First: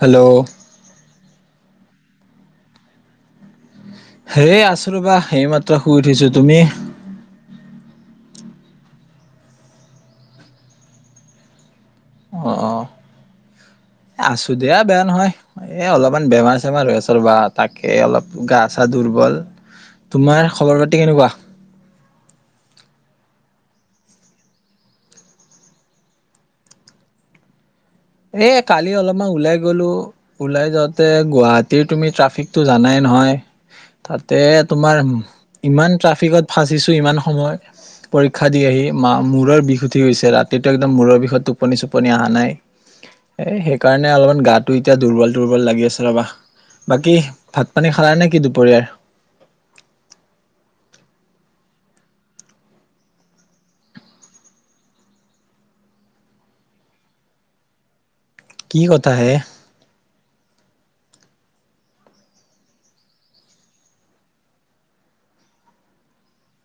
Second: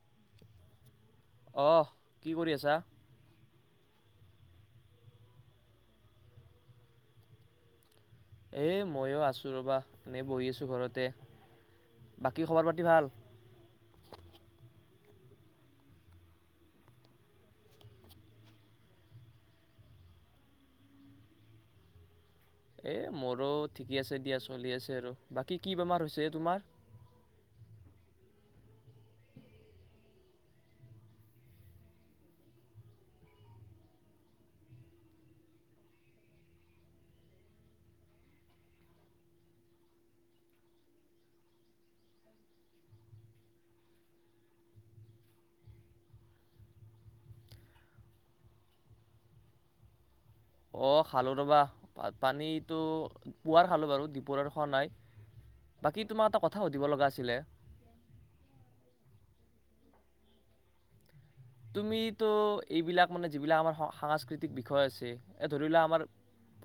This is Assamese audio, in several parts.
হেল্ল'। অঁ কি কৰি আছা। হেই আছো ৰ'বা এইমাত্ৰ শুই উঠিছো তুমি। এ মইও আছো ৰ'বা এনেই বহি আছো ঘৰতে। বাকী অ খবৰ অ পাতি ভাল। আছো দিয়া বেয়া নহয়, এ অলপমান বেমাৰ চেমাৰ হৈ আছো ৰ'বা তাকে অলপ গা চা দুৰ্বল, তোমাৰ খবৰ পাতি কেনেকুৱা। এ মোৰো ঠিকে আছে দিয়া চলি আছে আৰু বাকী কি বেমাৰ হৈছে হে তোমাৰ। এ কালি অলপমান ওলাই গ'লো ওলাই যাওঁতে গুৱাহাটীৰ তুমি ট্ৰাফিকটো জানাই নহয়, তাতে তোমাৰ ইমান ট্ৰাফিকত ফাঁচিছো ইমান সময় পৰীক্ষা দি আহি মা মূৰৰ বিষ উঠি গৈছে ৰাতিটো একদম মূৰৰ বিষত টোপনি চোপনি অহা নাই। এই সেইকাৰণে অলপমান গাটো এতিয়া দুৰ্বল দুৰ্বল লাগি আছে ৰ'বা, বাকী ভাত পানী খালা নে কি দুপৰীয়াৰ। অঁ খালোঁ ৰ'বা ভাত পানীটো পুৱাৰ খালোঁ বাৰু দুপৰৰ খোৱা নাই, বাকী তোমাক এটা কথা সুধিব লগা আছিলে। কি কথা হে। তুমিতো এইবিলাক মানে যিবিলাক আমাৰ সাংস্কৃতিক বিষয় আছে, এ ধৰি লোৱা আমাৰ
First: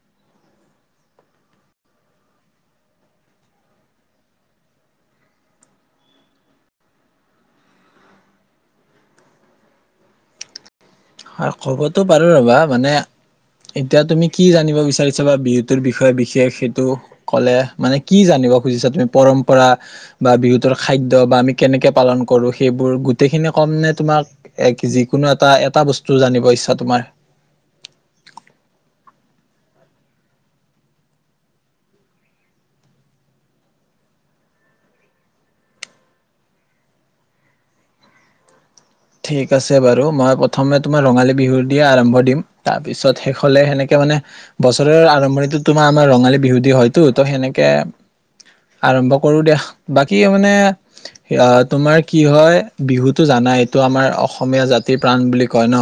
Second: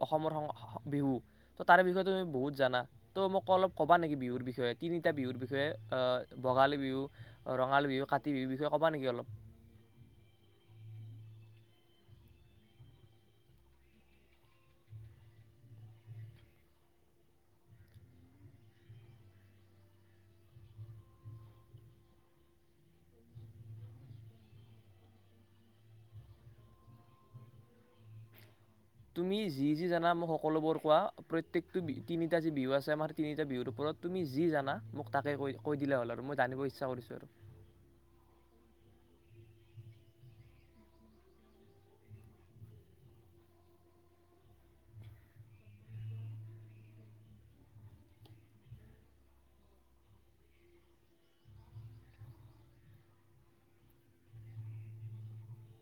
অসমৰ সং বিহু তাৰ বিষয়ে তুমি বহুত জানা ত' মোক অলপ ক'বা নেকি বিহুৰ বিষয়ে তিনিটা বিহুৰ বিষয়ে অ ভোগালী বিহু, ৰঙালী বিহু, কাতি বিহুৰ বিষয়ে ক'বা নেকি অলপ। হয়, ক'বতো পাৰো ৰ'বা মানে এতিয়া তুমি কি জানিব বিচাৰিছা বা বিহুতৰ বিষয়ে বিশেষ সেইটো ক'লে মানে কি জানিব খুজিছা তুমি পৰম্পৰা বা বিহুতৰ খাদ্য বা আমি কেনেকে পালন কৰো সেইবোৰ গোটেইখিনি কম নে তোমাক ই কি যিকোনো এটা- এটা বস্তু টো জানিব ইচ্ছা তোমাৰ। তুমি যি- যি জানা মোক সকলোবোৰ কোৱা প্ৰত্যেকটো তিনিটা যি বিহু আছে আমাৰ তিনিটা বিহুৰ ওপৰত তুমি যি জানা মোক তাকে কৈ- কৈ দিলে হ'ল আৰু মই জানিব ইচ্ছা কৰিছো। ঠিক আছে বাৰু মই প্ৰথমে তোমাৰ ৰঙালী বিহুৰ দিয়ে আৰম্ভ দিম তাৰপিছত শেষলে সেনেকে মানে বছৰৰ আৰম্ভণিটো তোমাৰ আমাৰ ৰঙালী বিহু দি হয়টো ত সেনেকে আৰম্ভ কৰো দিয়া বাকী মানে তোমাৰ কি হয় বিহুটো জানাই টো আমাৰ অসমীয়া জাতিৰ প্ৰাণ বুলি কয় ন,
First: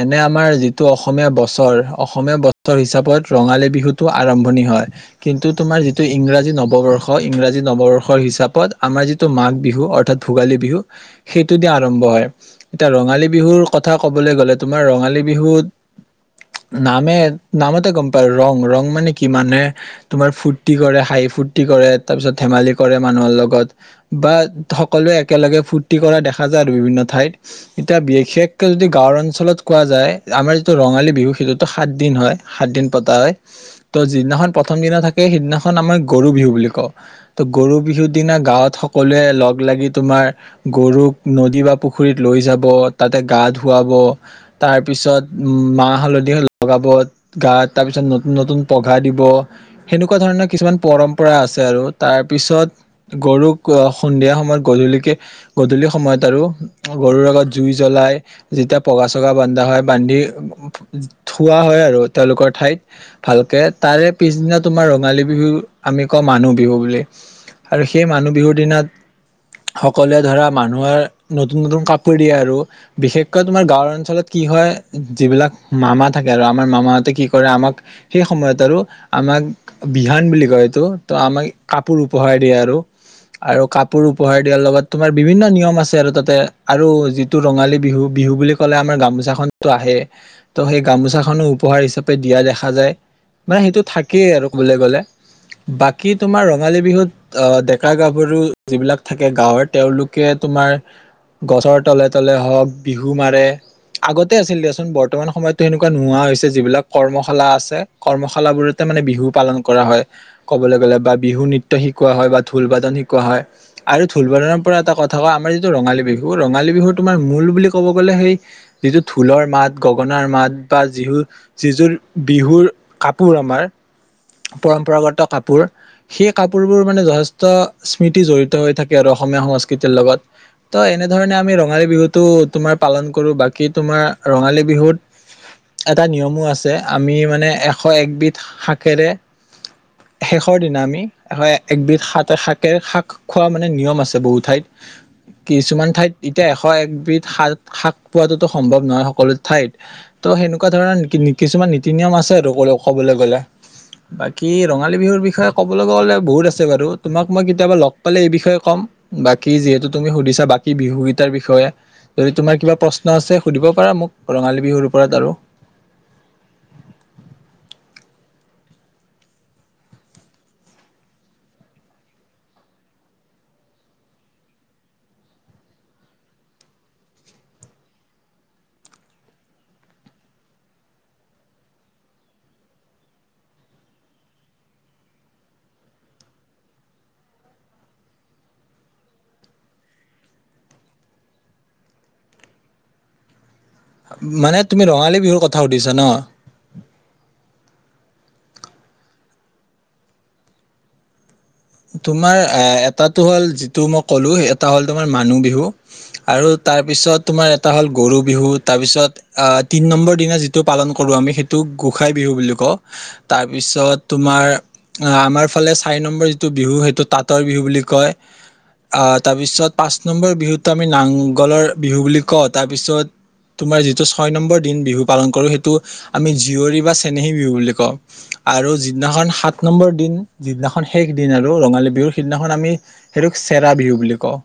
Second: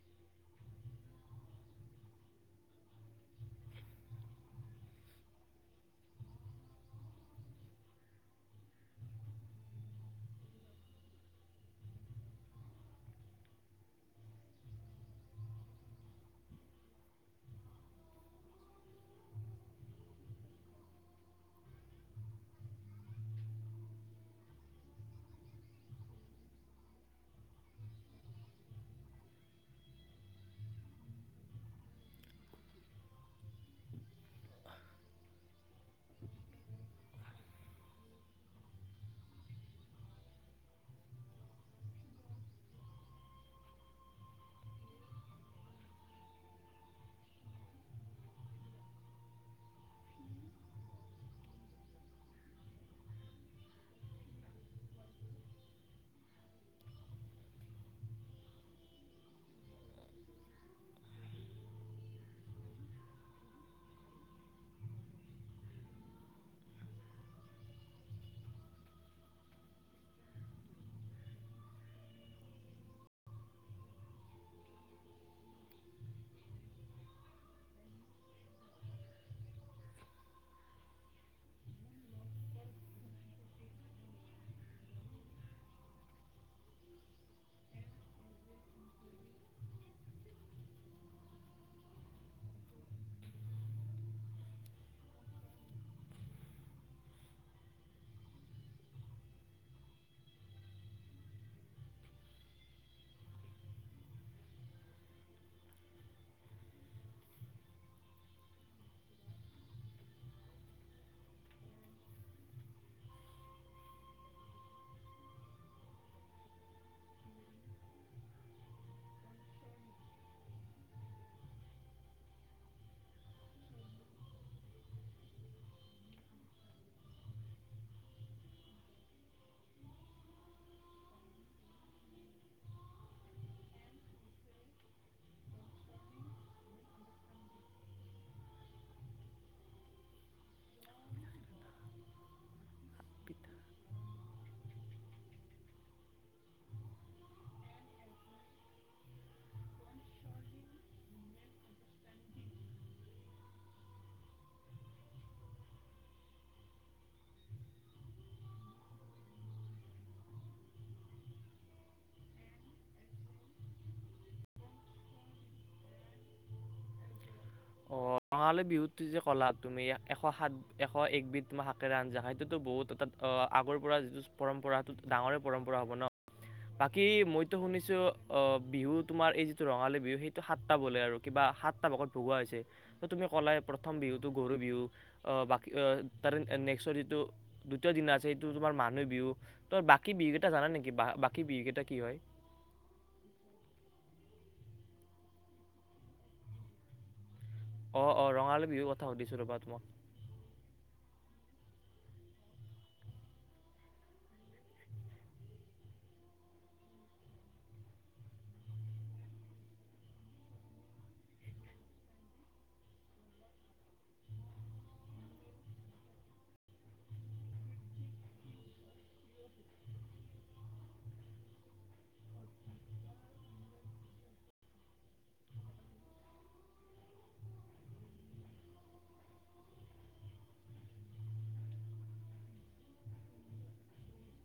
এনে আমাৰ যিটো অসমীয়া বছৰ অসমীয়া বছৰ হিচাপত ৰঙালী বিহুটো আৰম্ভণি হয়, কিন্তু তোমাৰ যিটো ইংৰাজী নৱবৰ্ষ ইংৰাজী নৱবৰ্ষৰ হিচাপত আমাৰ যিটো মাঘ বিহু অৰ্থাৎ ভোগালী বিহু সেইটো দি আৰ ৰম্ভ হয়, এতিয়া ৰঙালী বিহুৰ কথা ক'বলৈ গ'লে তোমাৰ ৰঙালী বিহুত নামে নামতে গম পা ৰং- ৰং মানে কি মানে তোমাৰ ফুৰ্তি কৰে হাঁহি ফুৰ্তি কৰে তাৰ পিছত ধেমালি কৰে মানুহৰ লগত বা সকলোৱে একেলগে ফুৰ্তি কৰা দেখা দেখা যায় আৰু বিভিন্ন ঠাইত, এতিয়া বিশেষকৈ যদি গাঁৱৰ অঞ্চলত কোৱা যায় আমাৰ যিটো ৰঙালী বিহু সেইটোতো সাতদিন হয়, সাতদিন পতা হয়, ত' যিদিনাখন প্ৰথম দিনা থাকে সেইদিনাখন আমাৰ গৰু বিহু বুলি কওঁ ত' গৰু বিহুৰ দিনা গাঁৱত সকলোৱে লগ লাগি তোমাৰ গৰুক নদী বা পুখুৰীত লৈ যাব তাতে গা ধুৱাব, তাৰ পিছত উ মাহ হালধি লগাব গা তাৰ পিছত নতুন নতুন পঘা দিব সেনেকুৱা ধৰণৰ কিছুমান পৰম্পৰা আছে আৰু তাৰ পিছত গৰুক সন্ধিয়া সময়ত গধূলিকে গধূলি সময়ত আৰু গৰুৰ আগত জুই জ্বলাই যেতিয়া পগা চগা বান্ধা হয় বান্ধি থোৱা হয় আৰু তেওঁলোকৰ ঠাইত, ভালকে তাৰে পিছদিনা তোমাৰ ৰঙালী বিহু আমি কওঁ মানুহ বিহু বুলি আৰু সেই মানুহ বিহুৰ দিনা সকলোৱে ধৰা মানুহৰ নতুন- নতুন কাপোৰ দিয়ে আৰু বিশেষকৈ তোমাৰ গাঁওৰ অঞ্চলত কি হয় যিবিলাক মামা থাকে আৰু আমাৰ মামাহতে কি কৰে আমাক সেই সময়ত আৰু আমাক বিহান বুলি কয় এইটো ত' আমাক কাপোৰ উপহাৰ দিয়ে আৰু-আৰু কাপোৰ উপহাৰ দিয়াৰ লগত তোমাৰ বিভিন্ন নিয়ম আছে আৰু তাতে আৰু যিটো ৰঙালী বিহু-বিহু বুলি ক'লে আমাৰ গামোচাখনটো আহে ত' সেই গামোচাখনো উপহাৰ হিচাপে দিয়া দেখা যায় মানে সেইটো থাকেই আৰু ক'বলৈ গ'লে, বাকী তোমাৰ ৰঙালী বিহুত ডেকা গাভৰু যিবিলাক থাকে গাঁৱৰ তেওঁলোক কে তোমাৰ গছৰ তলে তলে হওক বিহু মাৰে আগতে আছিল দিয়াচোন বৰ্তমান সময়তো সেনেকুৱা নোহোৱা হৈছে যিবিলাক কৰ্মশালা আছে কৰ্মশালা বোৰতে মানে বিহু পালন কৰা হয় ক'বলৈ গ'লে বা বিহু নৃত্য শিকোৱা হয় বা ঢোলবাদন শিকোৱা হয় আৰু ঢোলবাদনৰ পৰা এটা কথা ধৰা আমাৰ যিটো ৰঙালী বিহু ৰঙালী বিহু তোমাৰ মূল বুলি ক'ব গ'লে সেই যিটো ঢোলৰ মাত গগনাৰ মাত বা যি যিযোৰ বিহুৰ কাপোৰ আমাৰ পৰম্পৰাগত কাপোৰ, সেই কাপোৰবোৰ মানে যথেষ্ট স্মৃতি জড়িত হৈ থাকে আৰু অসমীয়া সংস্কৃতিৰ লগত, ত' এনেধৰণে আমি ৰঙালী বিহুতটো তোমাৰ পালন কৰো বাকী তোমাৰ ৰঙালী বিহুত এটা নিয়মো আছে আমি মানে এশ একবিধ শাকেৰে শেষৰ দিনা আমি এশ একবিধ সাত এ সাক এই শাক আৰু খোৱা মানে নিয়ম আছে বহুত ঠাইত কিছুমান ঠাইত এতিয়া এশ একবিধ শাত শাক পোৱাতোতো সম্ভৱ নহয় সকলো ঠাইত ত' সেনেকুৱা ধৰণৰ কিছুমান নীতি নিয়ম আছে আৰু কবলৈ গ'লে। বাকী ৰঙালী বিহুৰ বিষয়ে ক'বলৈ গ'লে বহুত আছে বাৰু তোমাক মই কেতিয়াবা লগ পালে এই বিষয়ে ক'ম, বাকী যিহেতু তুমি সুধিছা বাকী বিহুকেইটাৰ বিষয়ে যদি তোমাৰ কিবা প্ৰশ্ন আছে সুধিব পাৰা মোক ৰঙালী বিহুৰ ওপৰত আৰু। অঁ ৰঙালী বিহুটো যে ক'লা তুমি এশ সাত এশ একবিধ তোমাৰ শাকেৰে আঞ্জা খাই সেইটোতো বহুত অৰ্থাৎ আগৰ পৰা যিটো পৰম্পৰা সটো ডাঙৰে পৰম্পৰা হ'ব ন, বাকী মইতো শুনিছোঁ বিহু তোমাৰ এই যিটো ৰঙালী বিহু সেইটো সাতটা বোলে আৰু কিবা সাতটা ভাগত ভগোৱা হৈ চে, তুমি ক'লাই প্ৰথম বিহুতটো গৰু বিহু অ বাকী আহ তাৰে নেক্সৰ যিটো দ্বিতীয় দনা আছে সটো তোমাৰ মানুহ বিহু ত' বাকী বিহুকেইটা জানা নেকি বাকী বিহু কেইটা কি হয়। মানে তুমি ৰঙালী বিহুৰ কথা সুধিছা ন। অঁ-অঁৰঙালী বিহুৰ কথা সুধিছোঁ ৰ'বা তোমাক। তোমাৰ আ এটাটো হ'ল যিটো মই ক'লোঁ এটা হ'ল তোমাৰ মানুহ বিহু আৰু তাৰপিছত তোমাৰ এটা হ'ল গৰু বিহু তাৰপিছত তিনি নম্বৰ দিনা যিটো পালন কৰোঁ আমি সেইটো গোসাই বিহু বুলি কওঁ, তাৰপিছত তোমাৰ আমাৰ ফালে চাৰি নম্বৰ টো বিহু সেইটো তাঁতৰ বিহু বুলি কয়, আহ তাৰ পিছত পাঁচ নম্বৰ বিহুতো আমি নাংগলৰ বিহু বুলি কওঁ তাৰপিছত তোমাৰ যিটো ছয় নম্বৰ দিন বিহু পালন কৰোঁ সেইটো আমি জীয়ৰী বা চেনেহী বিহু বুলি কওঁ আৰু যিদিনাখন সাত নম্বৰ দিন যিদিনাখন শেষ দিন আৰু ৰঙালী বিহুৰ সিদিনাখন আমি সেইটো চেৰা বিহু বুলি কওঁ।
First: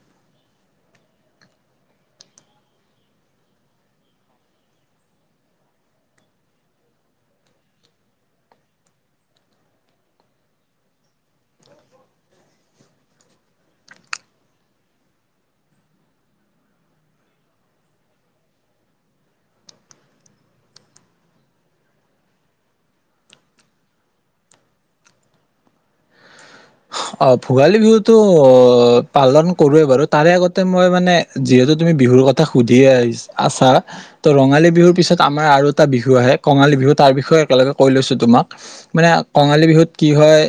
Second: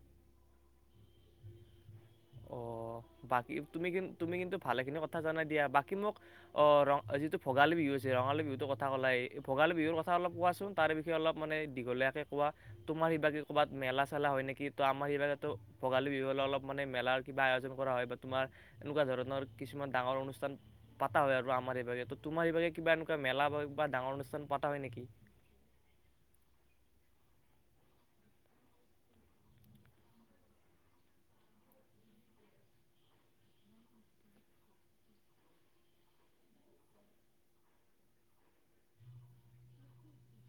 অঁ বাকী তুমি কিন্তু ভালেখিনি কথা জানাই দিয়া বাকী মোক অ ৰ যিটো ভোগালী বিহু আছে ৰঙালী বিহুটোৰ কথা ক'লাই এই ভোগালী বিহুৰ কথা অলপ কোৱাচোন তাৰ বিষয়ে অলপ মানে দীঘলীয়াকে কোৱা, তোমাৰ সিভাগে ক'বাত মেলা চেলা হয় নেকি ত' আমাৰ শিভাগে টো ভোগালী বিহু হ'লে অলপ মানে মেলাৰ কিবা আয়োজন কৰা হয় বা তোমাৰ এনেকুৱা ধৰণৰ কিছুমান ডাঙৰ অনুষ্ঠান পতা হয় আৰু আমাৰ এইভাগে ত তোমাৰ এইভাগে কিবা এনেকুৱা মেলা বা বা ডাঙৰ অনুষ্ঠান পতা হয় নেকি। অ ভোগালী বিহুতো পালন কৰোৱে বাৰু তাৰে আগতে মই মানে যিহেতু তুমি বিহুৰ কথা সুধি আহি আছা ত ৰঙালী বিহুৰ পিছত আমাৰ আৰু এটা বিহু আহে কঙালী বিহু তাৰ বিষয়ে একেলগে কৈ লৈছো তোমাক মানে কঙালী বিহুত কি হয়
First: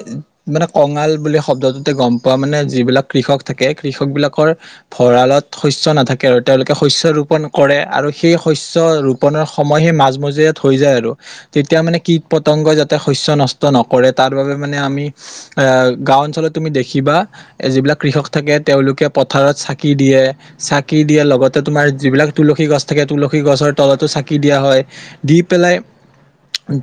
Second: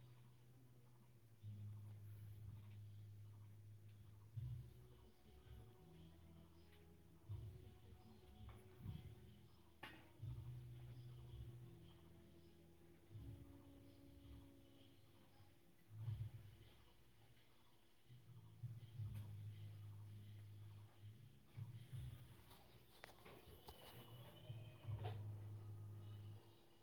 মানে। কঙাল বুলি শব্দটোতে গম পোৱা মানে যিবিলাক কৃষক থাকে কৃষক বিলাকৰ ভঁৰালত শস্য নাথাকে আৰু তেওঁলোকে শস্য ৰোপন কৰে আৰু সেই শস্য ৰোপনৰ সময় সেই মাজমজিয়াত হৈ যায় আৰু তেতিয়া মানে কীট পতংগই যাতে শস্য নষ্ট নকৰে তাৰ বাবে মানে আমি। আহ গাওঁ অঞ্চলত তুমি দেখিবা যিবিলাক কৃষক থাকে তেওঁলোকে পথাৰত চাকি দিয়ে চাকি দিয়ে লগতে তোমাৰ যিবিলাক তুলসী গছ থাকে তুলসী গছৰ তলতো চাকি দিয়া হয় দি পেলাই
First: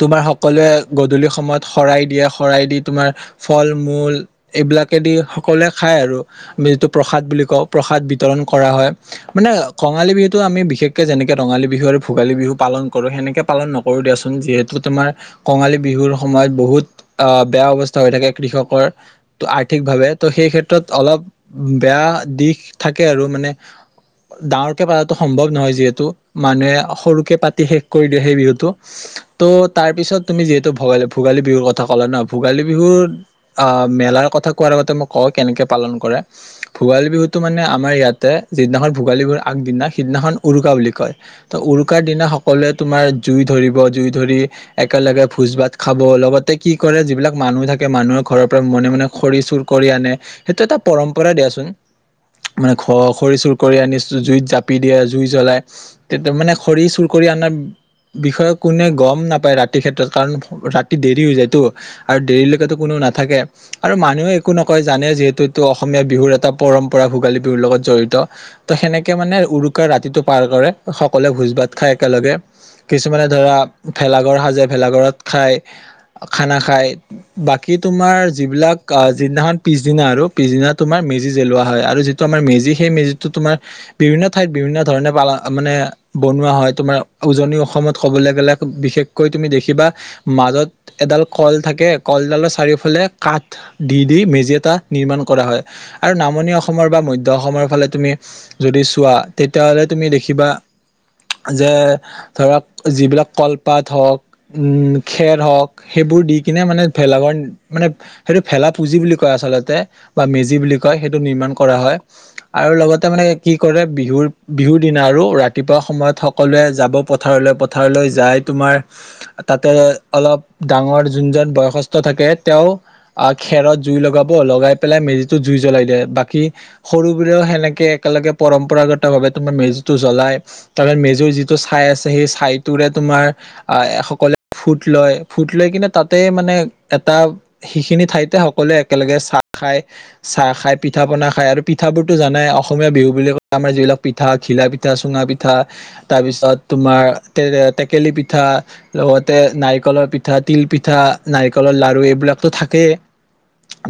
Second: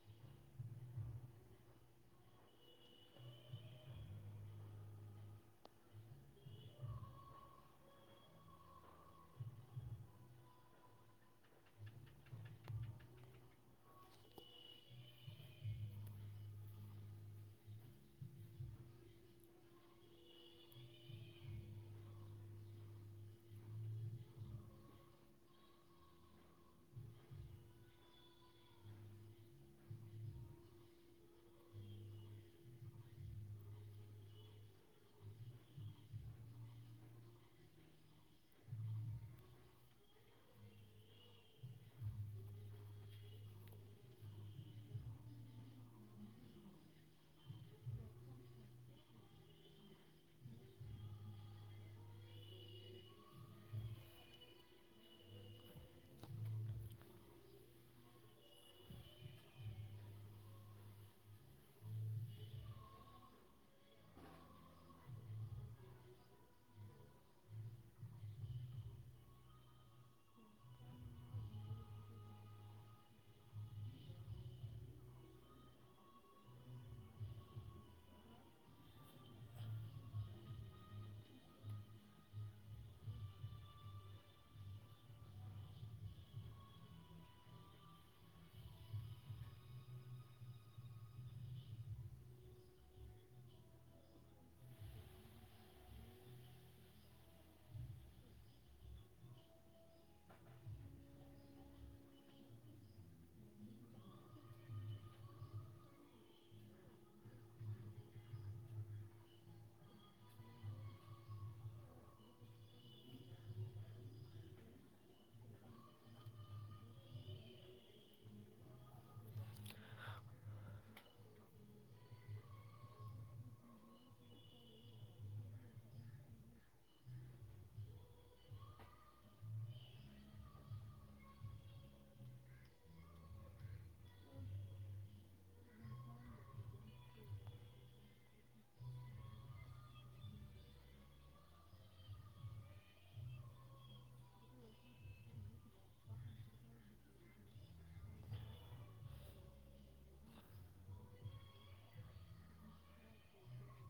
তোমাৰ সকলোৱে গধূলি সময়ত শৰাই দিয়ে শৰাই দি তোমাৰ। ফল মূল এইবিলাকেদি সকলোৱে খায় আৰু আমি যিটো প্ৰসাদ বুলি কওঁ প্ৰসাদ বিতৰণ কৰা হয় মানে কঙালী বিহুতটো আমি বিশেষকে যেনেকে ৰঙালী বিহু আৰু ভোগালী বিহু পালন কৰো সেনেকে পালন নকৰো দিয়াচোন যিহেতু তোমাৰ কঙালী বিহুৰ সময়ত বহুত আহ বেয়া অৱস্থা হৈ থাকে। কৃষকৰ ত আৰ্থিক ভাৱে ত' সেই ক্ষেত্ৰত অলপ বেয়া দিশ থাকে আৰু মানে ডাঙৰকে পতাটো সম্ভৱ নহয় যিহেতু মানুহে সৰুকে পাতি শেষ কৰি দিয়ে সেই বিহুতটো ত' তাৰ পিছত তুমি যিহেতু ভোগালী ভোগালী বিহুৰ কথা ক'লা নহ ভোগালী বিহু। আহ মেলাৰ কথা কোৱাৰ আগতে মই কওঁ কেনেকে পালন কৰে ভোগালী বিহুতটো মানে আমাৰ ইয়াতে যিদিনাখন ভোগালী বিহুৰ আগদিনা সিদিনাখন উৰুকা বুলি কয় ত উৰুকাৰ দিনা সকলোৱে তোমাৰ জুই ধৰিব জুই ধৰি একেলগে ভোজ-ভাত খাব লগতে কি কৰে যিবিলাক মানুহ থাকে মানুহৰ। ঘৰৰ পৰা মনে- মনে খৰি চুৰ কৰি আনে সেইটো এটা পৰম্পৰা দিয়াচোন মানে ঘ খৰি চুৰ কৰি আনি জুইত জাপি দিয়ে জুই জ্বলাই তে মানে খৰি চুৰ কৰি অনাৰ বিষয়ে কোনে গম নাপায় ৰাতিৰ ক্ষেত্ৰত কাৰণ ৰাতি দেৰি হৈ যায়তো আৰু দেৰিলৈকেতো কোনো না। থাকে আৰু মানুহে একো নকয় জানে যিহেতু এইটো অসমীয়া বিহুৰ এটা পৰম্পৰা ভোগালী বিহুৰ লগত জড়িত ত সেনেকে মানে উৰুকাৰ ৰাতিটো পাৰ কৰে সকলোৱে ভোজ-ভাত খায় একেলগে কিছুমানে ধৰা ভেলাঘৰ সাজে ভেলাঘৰত খায় খানা খায় বাকী। তোমাৰ যিবিলাক যিদিনাখন পিছদিনা আৰু পিছদিনা তোমাৰ মেজি জ্বলোৱা হয় আৰু যিটো আমাৰ মেজি সেই মেজি তোমাৰ বিভিন্ন ঠাইত বিভিন্ন ধৰণে পালা মানে বনোৱা হয় তোমাৰ উজনি অসমত কবলৈ গ'লে বিশেষকৈ তুমি দেখিবা মাজত এডাল কল থাকে কলডালৰ চাৰিও। ফালে কাঠ দি দি মেজি এটা নিৰ্মাণ কৰা হয় আৰু নামনি অসমৰ বা মধ্য অসমৰ ফালে তুমি যদি চোৱা তেতিয়াহ'লে তুমি দেখিবা যে ধৰক যিবিলাক কলপাত হওক উম খেৰ হওক সেইবোৰ দি কিনে মানে ভেলাঘৰ। মানে সেইটো ভেলা পুজি বুলি কয় আচলতে বা মেজি বুলি কয় সেইটো নিৰ্মাণ কৰা হয় আৰু লগতে মানে কি কৰে বিহুৰ বিহুৰ দিনা আৰু ৰাতিপুৱা সময়ত সকলোৱে যাব পথাৰলৈ পথাৰলৈ যাই তোমাৰ তাতে অলপ ডাঙৰ যোনজন বয়সস্থ থাকে। তেওঁ আহ খেৰত জুই লগাব লগাই পেলাই মেজিটো জুই জ্বলাই দিয়ে বাকী সৰুবোৰেও সেনেকে একেলগে পৰম্পৰাগত ভাৱে তোমাৰ মেজিটো জ্বলাই তাৰপৰা মেজিৰ যিটো ছাই আছে সেই ছাইটোৰে তোমাৰ আহ সকলে ফুট লয় ফুট লৈ কিনে তাতে মানে এটা। সেইখিনি ঠাইতে সকলোৱে একেলগে চাহ খায় চাহ খাই পিঠা পনা খায় আৰু পিঠাবোৰতো জানাই অসমীয়া বিহু বুলি কলে আমাৰ যিবিলাক পিঠা ঘিলা পিঠা চুঙা পিঠা তাৰ পিছত তোমাৰ টেকেলি পিঠা লগতে নাৰিকলৰ পিঠা তিল পিঠা নাৰিকলৰ লাৰু এইবিলাক। তো থাকেই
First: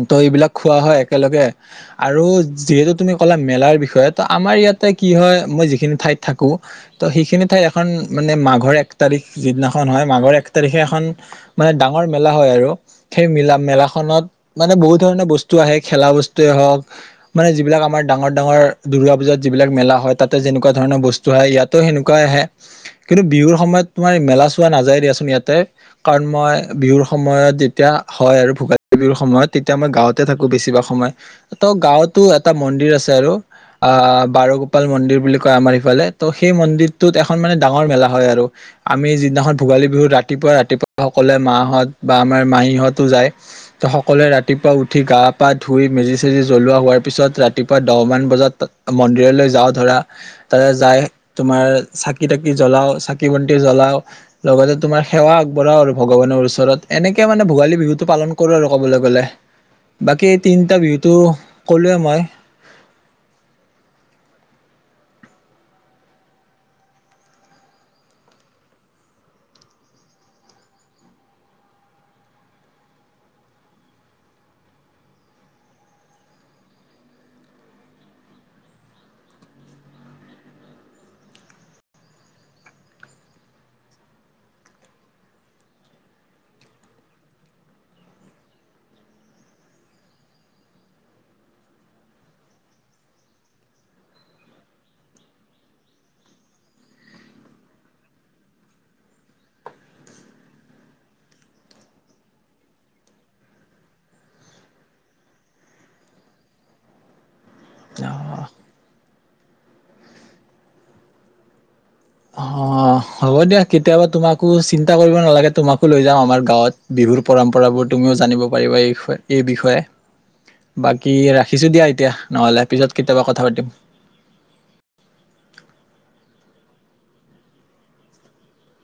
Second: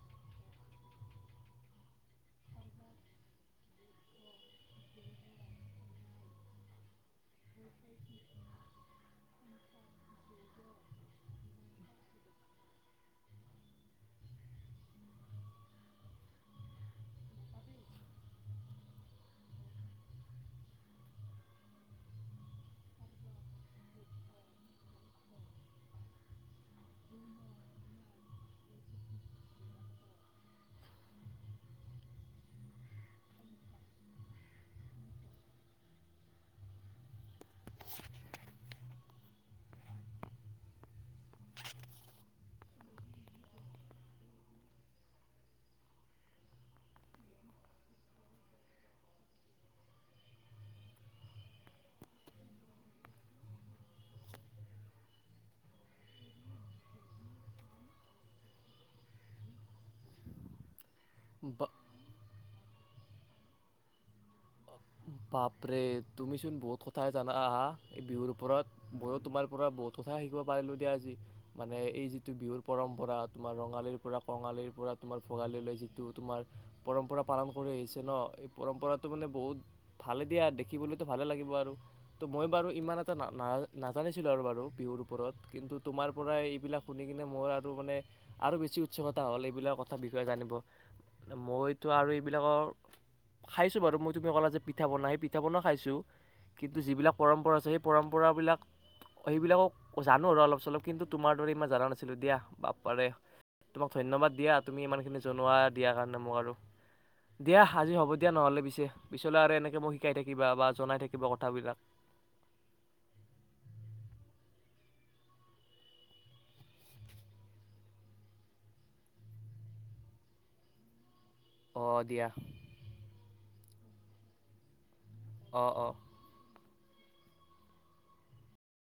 ত' এইবিলাক খোৱা হয় একেলগে আৰু যিহেতু তুমি ক'লা মেলাৰ বিষয়ে ত আমাৰ ইয়াতে কি হয় মই যিখিনি ঠাইত থাকোঁ। ত' সেইখিনি ঠাই এখন মানে মাঘৰ এক তাৰিখ যিদিনাখন হয় মাঘৰ এক তাৰিখে এখন মানে ডাঙৰ। মেলা হয় আৰু। সেই মিলা মেলাখনত মানে বহুত ধৰণৰ বস্তু আহে খেলা বস্তুৱেই হওক মানে যিবিলাক আমাৰ ডাঙৰ ডাঙৰ দূৰ্গা পূজাত যিবিলাক মেলা হয় তাতে যেনেকুৱা ধৰণৰ বস্তু আহে ইয়াতো সেনেকুৱাই আহে কিন্তু বিহুৰ সময়ত তোমাৰ মেলা চোৱা নাযায় দিয়াচোন ইয়াতে কাৰণ মই বিহুৰ সময়ত। তেতিয়া হয় আৰু ভোগালী বিহুৰ সময়ত তেতিয়া মই গাওঁতে থাকো বেছিভাগ সময় ত' গাঁৱতো এটা মন্দিৰ আছে আৰু আহ বাৰগোপাল মন্দিৰ বুলি কয় আমাৰ ইফালে ত সেই মন্দিৰটোত। এখন মানে ডাঙৰ মেলা হয় আৰু। আমি যিদিনাখন ভোগালী বিহুত ৰাতিপুৱা ৰাতিপুৱা সকলোৱে মাহঁত বা আমাৰ মাহী। হতো যায় ত' সকলোৱে ৰাতিপুৱা উঠি গা-পা ধুই মেজি-চেজি জ্বলোৱা হোৱাৰ পিছত ৰাতিপুৱা দহ মান বজাত মন্দিৰলৈ যাওঁ ধৰা তাতে যাই তোমাৰ চাকি তাকি জ্বলাও চাকি বন্তি জ্বলাও লগতে তোমাৰ সেৱা আগবঢ়াও আৰু ভগৱানৰ ওচৰত এনেকে মানে। ভোগালী বিহুতটো পালন কৰোঁ আৰু ক'বলৈ গ'লে বাকী তিনিটা বিহুত। তো বা ক'লোৱে মই। বাপৰে তুমিচোন বহুত কথাই জানা আহা এই বিহুৰ ওপৰত ময়ো তোমাৰ পৰা বহুত কথাাই শিকিব পাৰিলোঁ দিয়া আজি মানে এই যিটো বিহুৰ পৰম্পৰা তোমাৰ ৰঙালীৰ পৰা কঙালীৰ পৰা তোমাৰ ভোগালীলৈ যিটো তোমাৰ পৰম্পৰা পালন কৰি আহিছে নহ এই পৰম্পৰাটো মানে বহুত। ভালে দিয়া দেখিবলৈতো ভালে লাগিব আৰু ত' মই বাৰু ইমান এটা নাজানিছিলোঁ আৰু বাৰু বিহুৰ ওপৰত কিন্তু তোমাৰ পৰাই এইবিলাক শুনি কিনে মোৰ আৰু মানে আৰু বেছি উৎসুকতা হ'ল এইবিলাক কথা বিষয়ে জানিব মইতো আৰু এইবিলাকৰ খাইছোঁ বাৰু মই তুমি ক'লা যে। পিঠা-পনা সেই পিঠা-পনা খাইছোঁ কিন্তু যিবিলাক পৰম্পৰা আছে সেই পৰম্পৰাবিলাক সেইবিলাকক জানো আৰু অলপ চলপ কিন্তু তোমাৰ দৰে ইমান জনা নাছিলোঁ দিয়া বাপ পাৰে তোমাক ধন্যবাদ দিয়া তুমি ইমানখিনি জনোৱা দিয়া কাৰণে মোক আৰু দিয়া আজি হ'ব দিয়া নহ'লে পিছে। পিচলে আৰু এনেকে মোক শিকাই থাকিবা বা জনাই থাকিব কথাবিলাক। অ হ'ব দিয়া কেতিয়াবা তোমাকো চিন্তা কৰিব নালাগে তোমাকো লৈ যাওঁ আমাৰ গাঁৱত বিহুৰ পৰম্পৰাবোৰ তুমিও জানিব পাৰিবা এইয় এই বিষয়ে বাকী। কি ৰাখিছোঁ দিয়া এতিয়া নহ'লে পিছত কেতিয়াবা কথা পাতিম। অ অ।